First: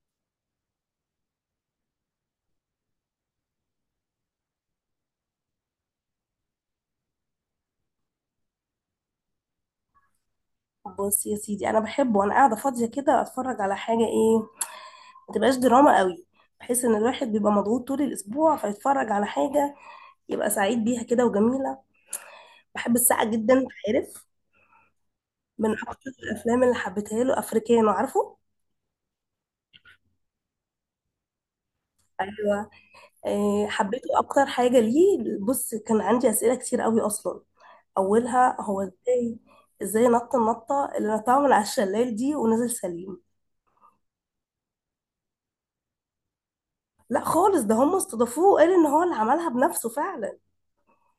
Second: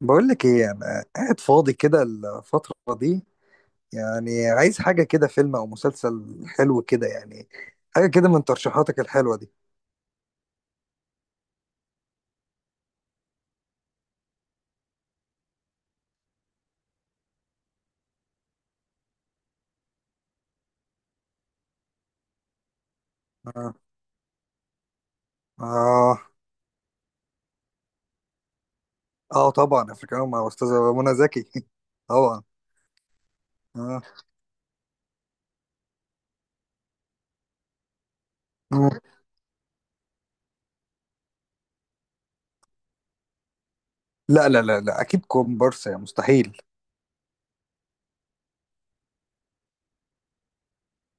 بقول لك ايه، انا قاعد فاضي كده الفترة دي. يعني عايز حاجة كده، فيلم او مسلسل حلو كده يعني. حاجة كده من ترشيحاتك الحلوة دي. بص يا سيدي، انا بحب وانا قاعده فاضيه كده اتفرج على حاجه، ايه؟ ما تبقاش دراما قوي، بحيث ان الواحد بيبقى مضغوط طول الاسبوع فيتفرج على حاجه يبقى سعيد بيها كده وجميله. بحب الساعه جدا، أنت اه. عارف. من اكتر اه. الافلام اللي حبيتها له افريكانو، عارفه. اه طبعا، افريكانو مع استاذة منى زكي طبعا. ايوه. إيه، اه. حبيته اكتر حاجه ليه؟ بص، كان عندي اسئله كتير قوي اصلا. اولها، هو مم. ازاي نط النطه اللي نطها من على الشلال دي ونزل سليم؟ لا لا لا لا، اكيد كومبارس، يا مستحيل. لا خالص، ده هم استضافوه وقال ان هو اللي عملها بنفسه فعلا.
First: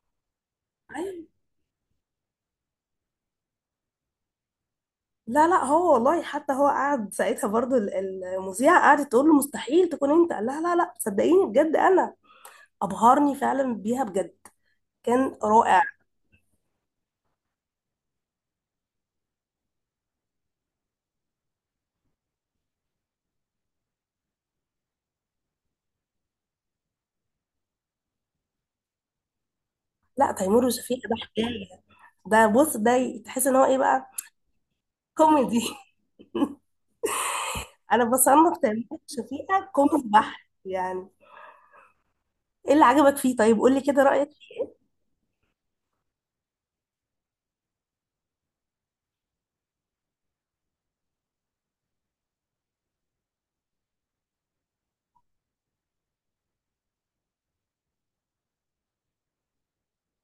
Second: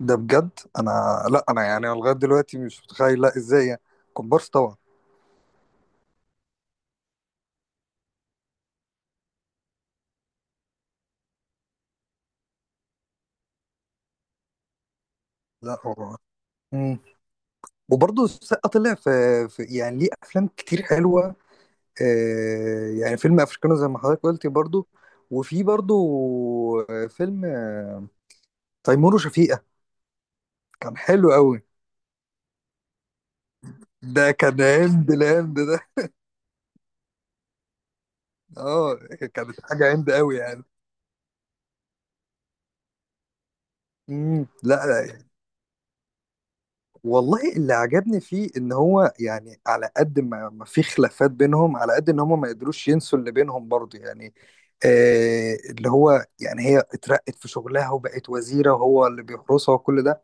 ده بجد؟ انا، أيوة. لا انا يعني لغاية دلوقتي مش متخيل، لا ازاي يعني. كومبارس طبعا. لا لا، هو والله، حتى هو قعد ساعتها برضو المذيعة قعدت تقول له مستحيل تكون انت، قال لها لا لا صدقيني بجد انا. ابهرني فعلا بيها بجد، كان لا رائع. هو. مم. وبرضه السقا طلع في يعني ليه افلام كتير حلوة. يعني فيلم افريكانو زي ما حضرتك قلتي برضو. وفي برضو فيلم تيمور وشفيقة. لا، تيمور كان وشفيقة ده حلو قوي. حكاية. ده بص، ده تحس ان هو ايه بقى، ده كان هند الهند كوميدي. ده. انا بصنف تيمور اه، كانت وشفيقة حاجة كوميدي هند قوي بحت يعني. يعني. ايه اللي عجبك فيه؟ طيب قول لي كده رأيك. لا لا، والله اللي عجبني فيه ان هو يعني على قد ما ما في خلافات بينهم، على قد ان هم ما قدروش ينسوا اللي بينهم برضو يعني. آه اللي هو يعني هي اترقت في شغلها وبقت وزيرة، وهو اللي بيحرسها وكل ده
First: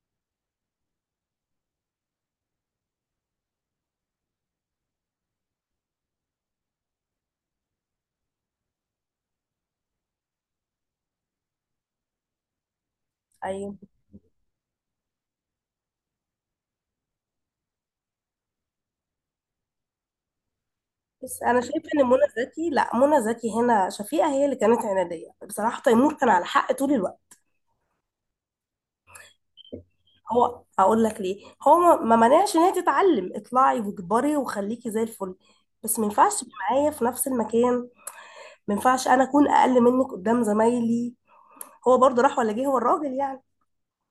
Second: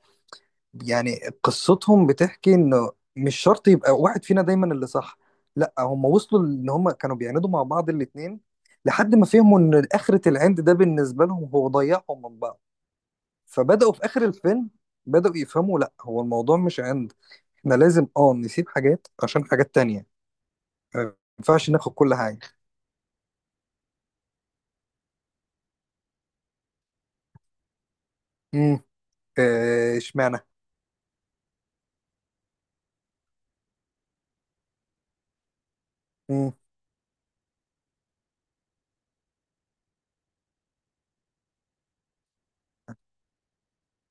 يعني. قصتهم بتحكي انه مش شرط يبقى واحد فينا دايما اللي صح. لا هم وصلوا ان هم كانوا بيعاندوا مع بعض الاتنين، لحد ما فهموا ان اخرة العند ده بالنسبة لهم هو ضيعهم من بعض. ايوه، فبدأوا في اخر الفيلم، بدأوا يفهموا لا هو الموضوع مش عند. احنا لازم اه نسيب حاجات عشان حاجات تانية. ما بس انا ينفعش شايفه ناخد ان كل منى حاجة. زكي، لا، منى زكي هنا شفيقة هي اللي كانت عنادية، بصراحة تيمور كان على حق طول الوقت. امم. اشمعنى؟ هو، اقول لك ليه، هو ما مانعش ان هي تتعلم، اطلعي واكبري وخليكي زي الفل، بس ما ينفعش تبقي امم. معايا في نفس المكان. ما ينفعش انا اكون اقل منك قدام زمايلي، هو برضه راح ولا جه هو الراجل يعني.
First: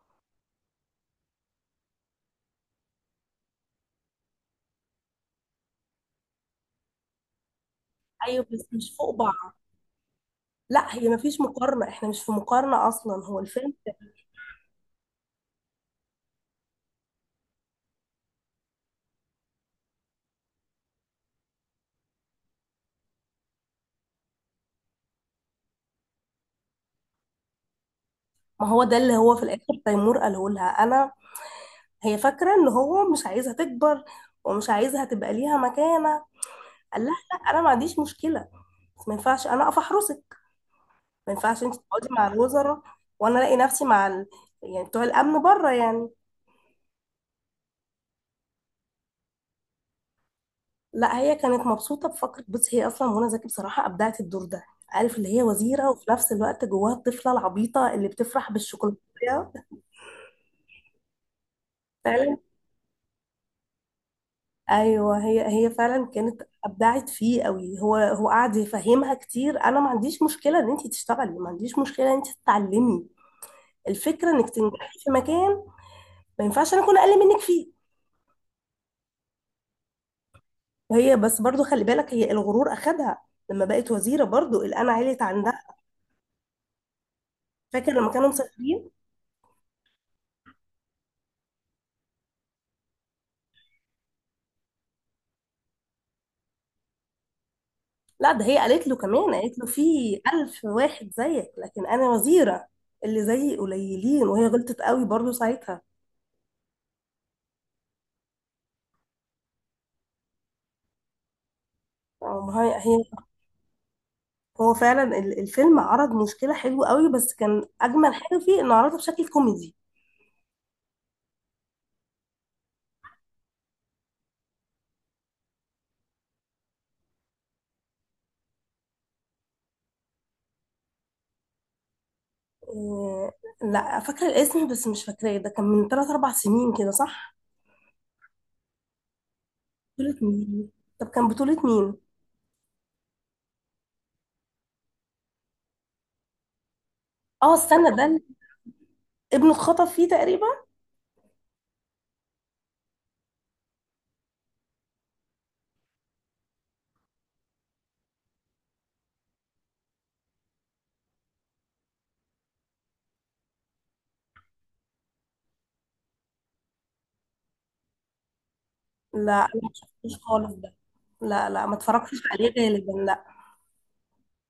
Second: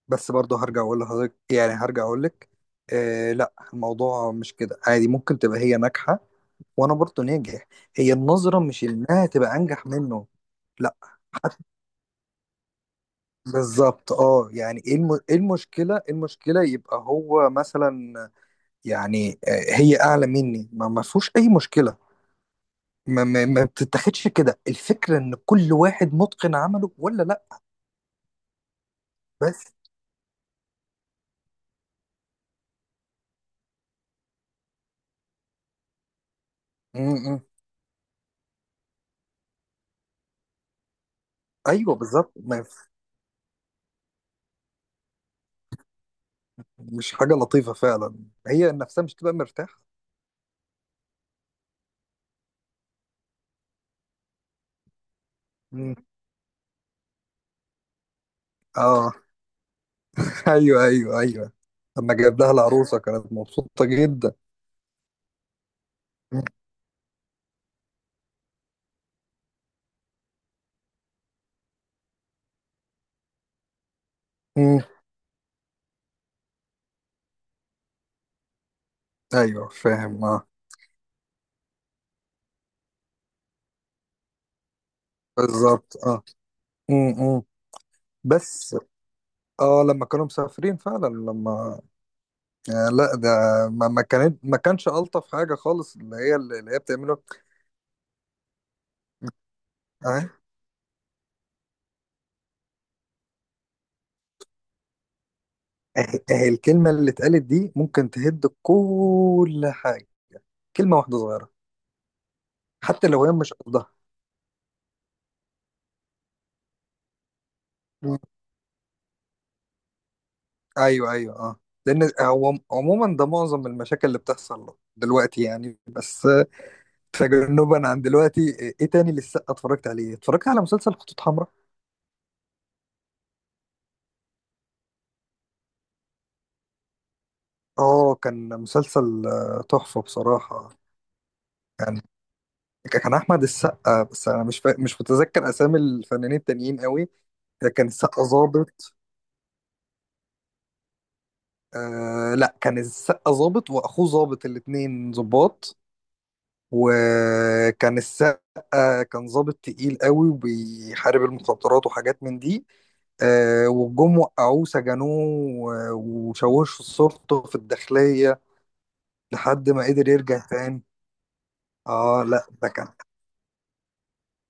بس برضه هرجع اقول لحضرتك، يعني هرجع اقول لك، آه لا الموضوع مش كده عادي. ممكن تبقى هي ناجحة وانا برضه ناجح. هي ايوه النظره بس مش مش فوق انها بعض. تبقى انجح منه. لا، لا. هي ما فيش حت- مقارنه، احنا مش في مقارنه اصلا، هو الفيلم بالظبط اه، يعني ايه إيه المشكله، إيه المشكله يبقى هو مثلا يعني هي اعلى مني، ما فيهوش اي مشكله. ما بتتاخدش كده الفكره ان كل واحد متقن عمله ولا لا؟ ما هو ده اللي هو في بس. الاخر تيمور قاله لها، انا. هي فاكره ان هو مش عايزها تكبر ومش عايزها تبقى ليها مكانه، قال لها م -م. لا، انا ما عنديش مشكله، بس ما ينفعش انا اقف احرسك، ما ينفعش انت ايوه تقعدي مع بالظبط. ما الوزراء ف- وانا الاقي نفسي مع ال... يعني بتوع الامن بره يعني. مش حاجه لطيفه فعلا. هي نفسها مش تبقى مرتاحه. لا، هي كانت مبسوطه بفكره. بصي، هي اصلا منى زكي بصراحه ابدعت الدور ده، عارف، اللي هي وزيره م. وفي نفس الوقت جواها الطفله العبيطه اللي بتفرح بالشوكولاته. اه ايوه ايوه ايوه، لما فعلا. جاب لها العروسه كانت مبسوطه جدا. ايوه، هي فعلا كانت ابدعت فيه قوي. هو قعد يفهمها كتير: انا ما عنديش مشكله ان انت تشتغلي، ما عنديش مشكله ان انت تتعلمي، الفكره انك م. تنجحي في مكان، ما ينفعش انا اكون اقل منك فيه. ايوه فاهم اه. وهي بس برضو خلي بالك، هي الغرور اخدها لما بقت وزيره، برضو القلعه عليت عندها. بالظبط اه. إمم. فاكر لما كانوا بس. مسافرين؟ اه لما كانوا مسافرين فعلا، لما آه لا ده، ما كانش الطف حاجه خالص اللي هي اللي هي بتعمله. لا، ده هي قالت له كمان قالت له: في اه. ألف واحد زيك لكن انا وزيره، اللي زيي قليلين. وهي غلطت قوي برضو ساعتها. اه، اه الكلمه اللي اتقالت دي ممكن تهد كل حاجه، كلمه واحده صغيره. آه، ما هي حتى هي لو هي مش قصدها. هو فعلا الفيلم عرض مشكله حلوه قوي، بس كان اجمل مم. حاجه فيه انه عرضها بشكل كوميدي. ايوه ايوه اه. لان هو عموما ده معظم المشاكل اللي بتحصل دلوقتي يعني، بس تجنبا عن دلوقتي. ايه تاني لسه اتفرجت عليه؟ اتفرجت على مسلسل خطوط حمراء. آه، لا فاكره الاسم بس مش فاكراه، ده كان من 3 4 سنين كده، صح؟ اه كان مسلسل تحفة بطوله مين؟ بصراحة. طب كان بطوله مين؟ يعني كان أحمد السقا، بس أنا مش متذكر أسامي الفنانين التانيين قوي. اه كان استنى، ده السقا ظابط. ابنه اتخطف فيه تقريبا. آه لا، كان السقا ظابط وأخوه ظابط، الاتنين ظباط. وكان السقا كان ظابط تقيل قوي، وبيحارب المخدرات وحاجات من دي. وجم وقعوه سجنوه، وشوشوا صورته في الداخلية، لا انا ما لحد ما قدر شفتوش يرجع خالص ده، تاني. لا لا ما اتفرجتش اه لا عليه ده كان. غالبا، لا.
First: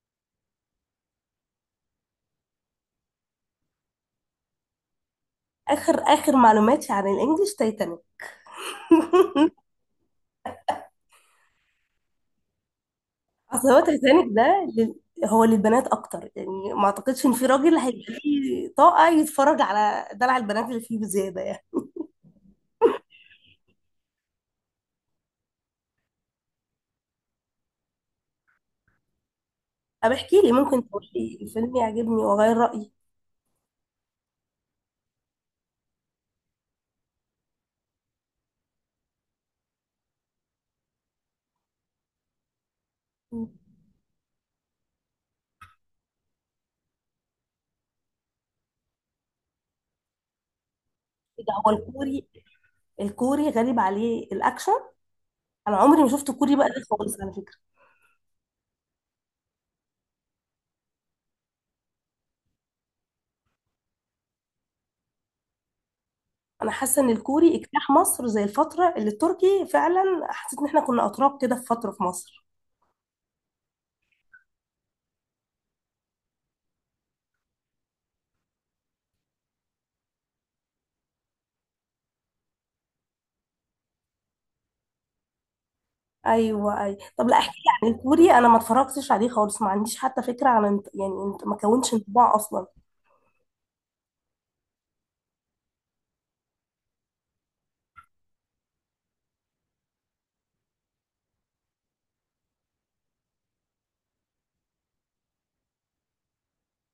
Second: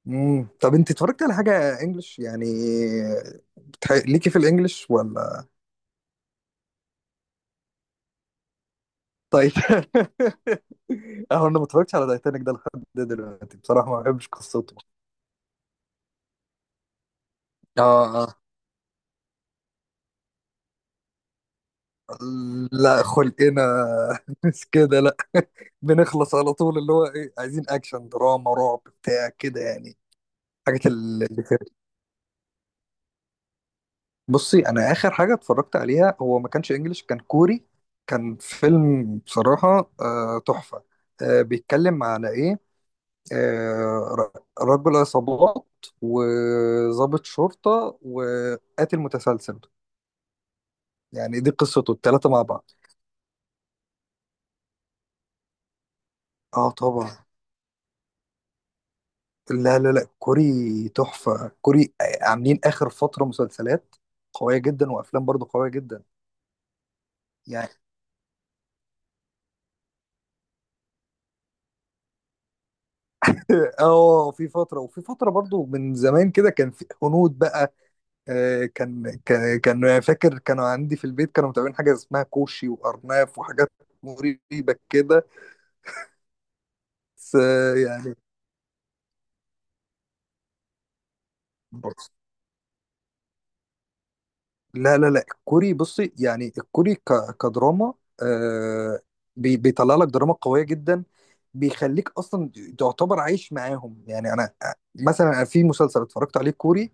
طب انت اتفرجت على حاجة انجلش يعني؟ ليكي في الانجلش ولا؟ اخر اخر معلوماتي عن الانجليش تايتانيك. طيب اهو انا ما اتفرجتش على تايتانيك ده لحد دلوقتي اصل هو بصراحة، ما تايتانيك بحبش ده قصته. لل... هو للبنات اكتر يعني، ما اعتقدش ان في راجل هيبقى اه اه. ليه طاقه يتفرج على دلع البنات اللي فيه بزياده يعني. لا خلقنا مش كده لا بنخلص على طول. اللي هو ايه، عايزين اكشن دراما رعب بتاع كده يعني. طب احكي لي، ممكن تقول لي اللي كده. الفيلم يعجبني واغير رايي. بصي انا اخر حاجة اتفرجت عليها هو ما كانش انجلش، كان كوري. كان فيلم بصراحة تحفة. بيتكلم على ايه؟ آه، رجل عصابات، وضابط شرطة، وقاتل متسلسل. يعني دي ده هو قصته الكوري، التلاتة مع بعض. الكوري غريب عليه الاكشن، انا عمري ما شفت كوري بقى اه ده طبعا. خالص على فكره. لا لا لا، كوري تحفة، كوري عاملين آخر فترة مسلسلات قوية جدا وأفلام برضو قوية جدا. انا حاسه ان الكوري يعني اجتاح مصر زي الفتره اللي التركي، فعلا حسيت ان احنا كنا اتراك كده في فتره في مصر. اه، في فترة، وفي فترة برضو من زمان كده كان في هنود بقى. كان فاكر كانوا عندي في البيت كانوا متابعين حاجة اسمها كوشي وأرناف وحاجات مريبة كده. ايوه اي، طب بس لا احكي لي عن يعني الكوري، انا ما اتفرجتش عليه خالص، ما عنديش حتى فكره عن يعني انت ما كونش انطباع اصلا. لا لا لا، الكوري بصي يعني، الكوري كدراما آه، بيطلع لك دراما قوية جدا. بيخليك اصلا تعتبر عايش معاهم يعني. انا مثلا أنا في مسلسل اتفرجت عليه كوري،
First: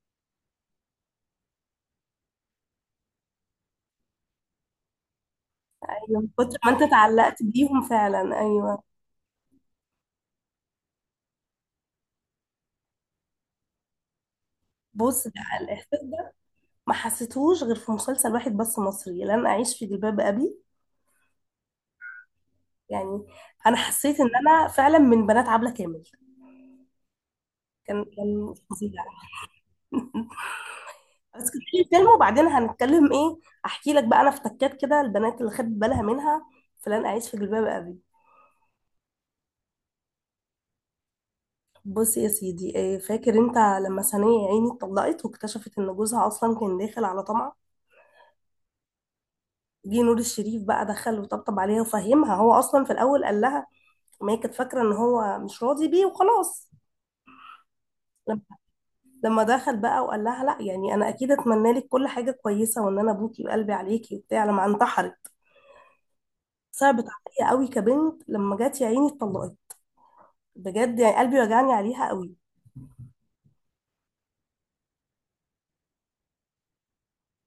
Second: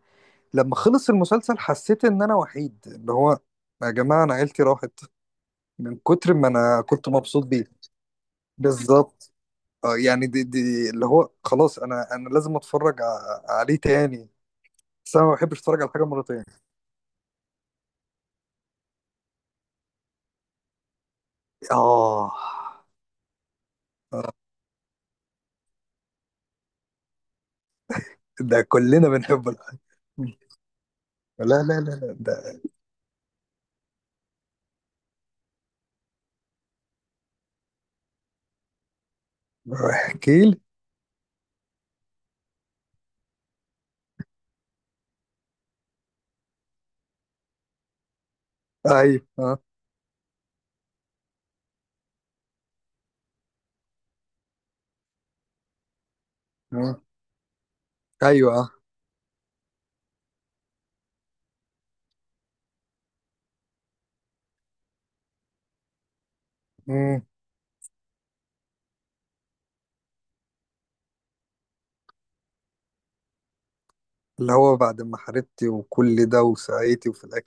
لما خلص المسلسل حسيت ان انا وحيد، اللي هو يا جماعة انا عيلتي راحت، من ايوه، من كتر ما كتر ما انا انت كنت اتعلقت مبسوط بيه. بيهم فعلا، ايوه. بالظبط. آه يعني دي اللي هو خلاص انا انا لازم اتفرج عليه تاني. بس انا بص ما ده، بحبش اتفرج على الاحساس حاجة ده مرتين. ما حسيتهوش غير في مسلسل واحد بس، مصري، لن اعيش في جلباب ابي اه. يعني. انا حسيت ان آه، انا فعلا من بنات عبله كامل، كان ده فظيع. كلنا بنحب. لا بس لا كنت في لا الفيلم، لا وبعدين ده. هنتكلم ايه؟ احكي لك بقى، انا افتكرت كده البنات اللي خدت بالها منها، فلان، اعيش في جلباب ابي. احكي لي. بص يا سيدي، إيه فاكر انت لما سنية يا عيني اتطلقت واكتشفت ان جوزها اصلا كان داخل على طمع؟ ايوه اه. جه نور الشريف بقى دخل وطبطب عليها وفهمها، هو اصلا في الاول قال لها، ما هي كانت فاكره ان هو مش راضي بيه وخلاص. آه. لما ايوه اه. لما دخل بقى وقال لها لا، يعني انا اكيد اتمنى لك كل حاجه كويسه، وان انا ابوكي وقلبي عليكي وبتاع، لما انتحرت صعبت مم. عليا قوي كبنت، لما جت يا عيني اتطلقت بجد، يعني قلبي وجعني عليها قوي. اللي هو بعد ما حاربتي وكل ده وسعيتي، وفي الاخر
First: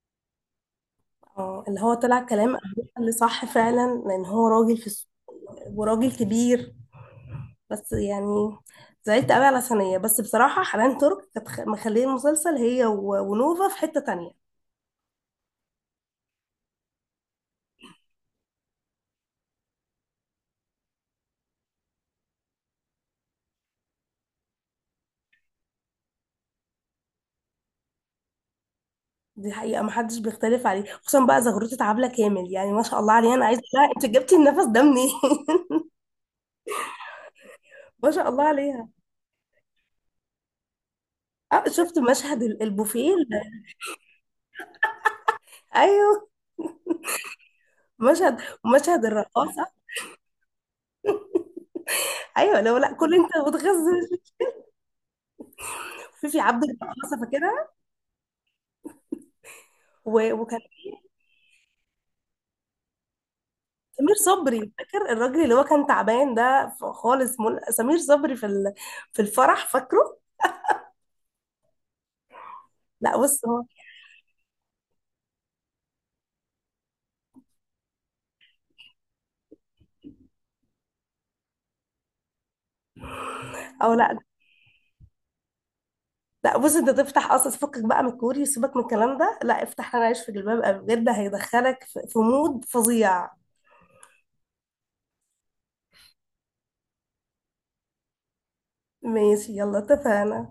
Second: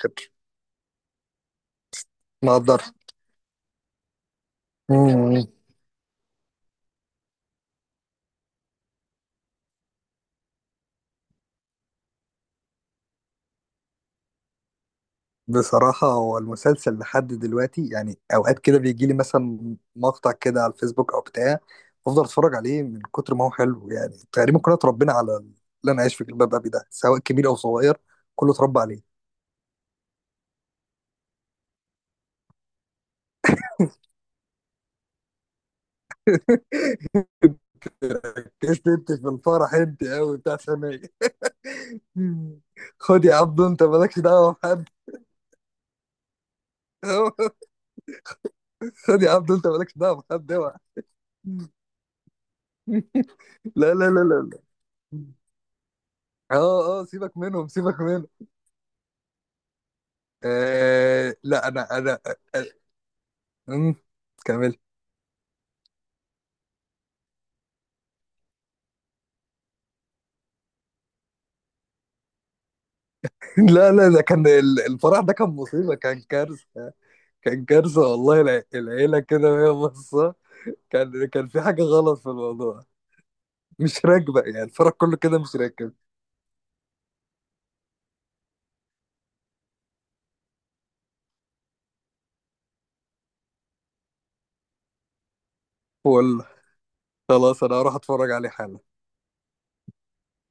اه، اللي هو طلع كلام ما أبوها قدرت. اللي صح فعلا، لان هو راجل في السوق مم. وراجل كبير، بس يعني زعلت قوي على ثانية. بس بصراحة حنان ترك كانت مخليه المسلسل، هي ونوفا، في حتة تانية. بصراحة هو المسلسل لحد دلوقتي يعني اوقات كده بيجي لي مثلا مقطع كده على الفيسبوك او بتاع، افضل اتفرج عليه من كتر ما هو حلو. يعني تقريبا كلنا اتربينا على اللي انا عايش في جلباب ابي ده، سواء كبير او صغير كله اتربى عليه. دي حقيقة محدش بيختلف عليه، خصوصا بقى زغروتة عبلة كامل، يعني ما شاء الله عليها، انا عايزة بقى انت جبتي النفس ده منين؟ ما شاء الله عليها. كسبت في الفرح انت قوي بتاع ثانية. اه، شفت مشهد البوفيه خد يا عبدو انت مالكش دعوه بحد. ايوه، مشهد مشهد خد يا عبدو الرقاصة. انت مالكش دعوه بحد، اوعى ايوه، لو لا كل انت لا لا بتغزل لا لا لا. في اه عبد اه، الرحمن سيبك فاكرها؟ منهم سيبك منهم. وكان آه لا انا انا. آه. آه. سمير صبري، كمل. فاكر الراجل اللي هو كان تعبان ده خالص، سمير صبري في في الفرح فاكره؟ لا بص هو، لا لا، ده كان الفرح ده كان مصيبه، كان كارثه. كان كارثه والله، العيله كده وهي باصه كان كان في حاجه غلط في الموضوع، او مش لا، راكبه، يعني الفرح كله كده مش راكب. لا بص انت تفتح اصلا فكك بقى من الكوري، سيبك من الكلام ده، لا افتح انا عايش في جلباب ابي بجد، هيدخلك في مود فظيع. والله خلاص، انا هروح اتفرج عليه حالا. ماشي يلا، اتفقنا.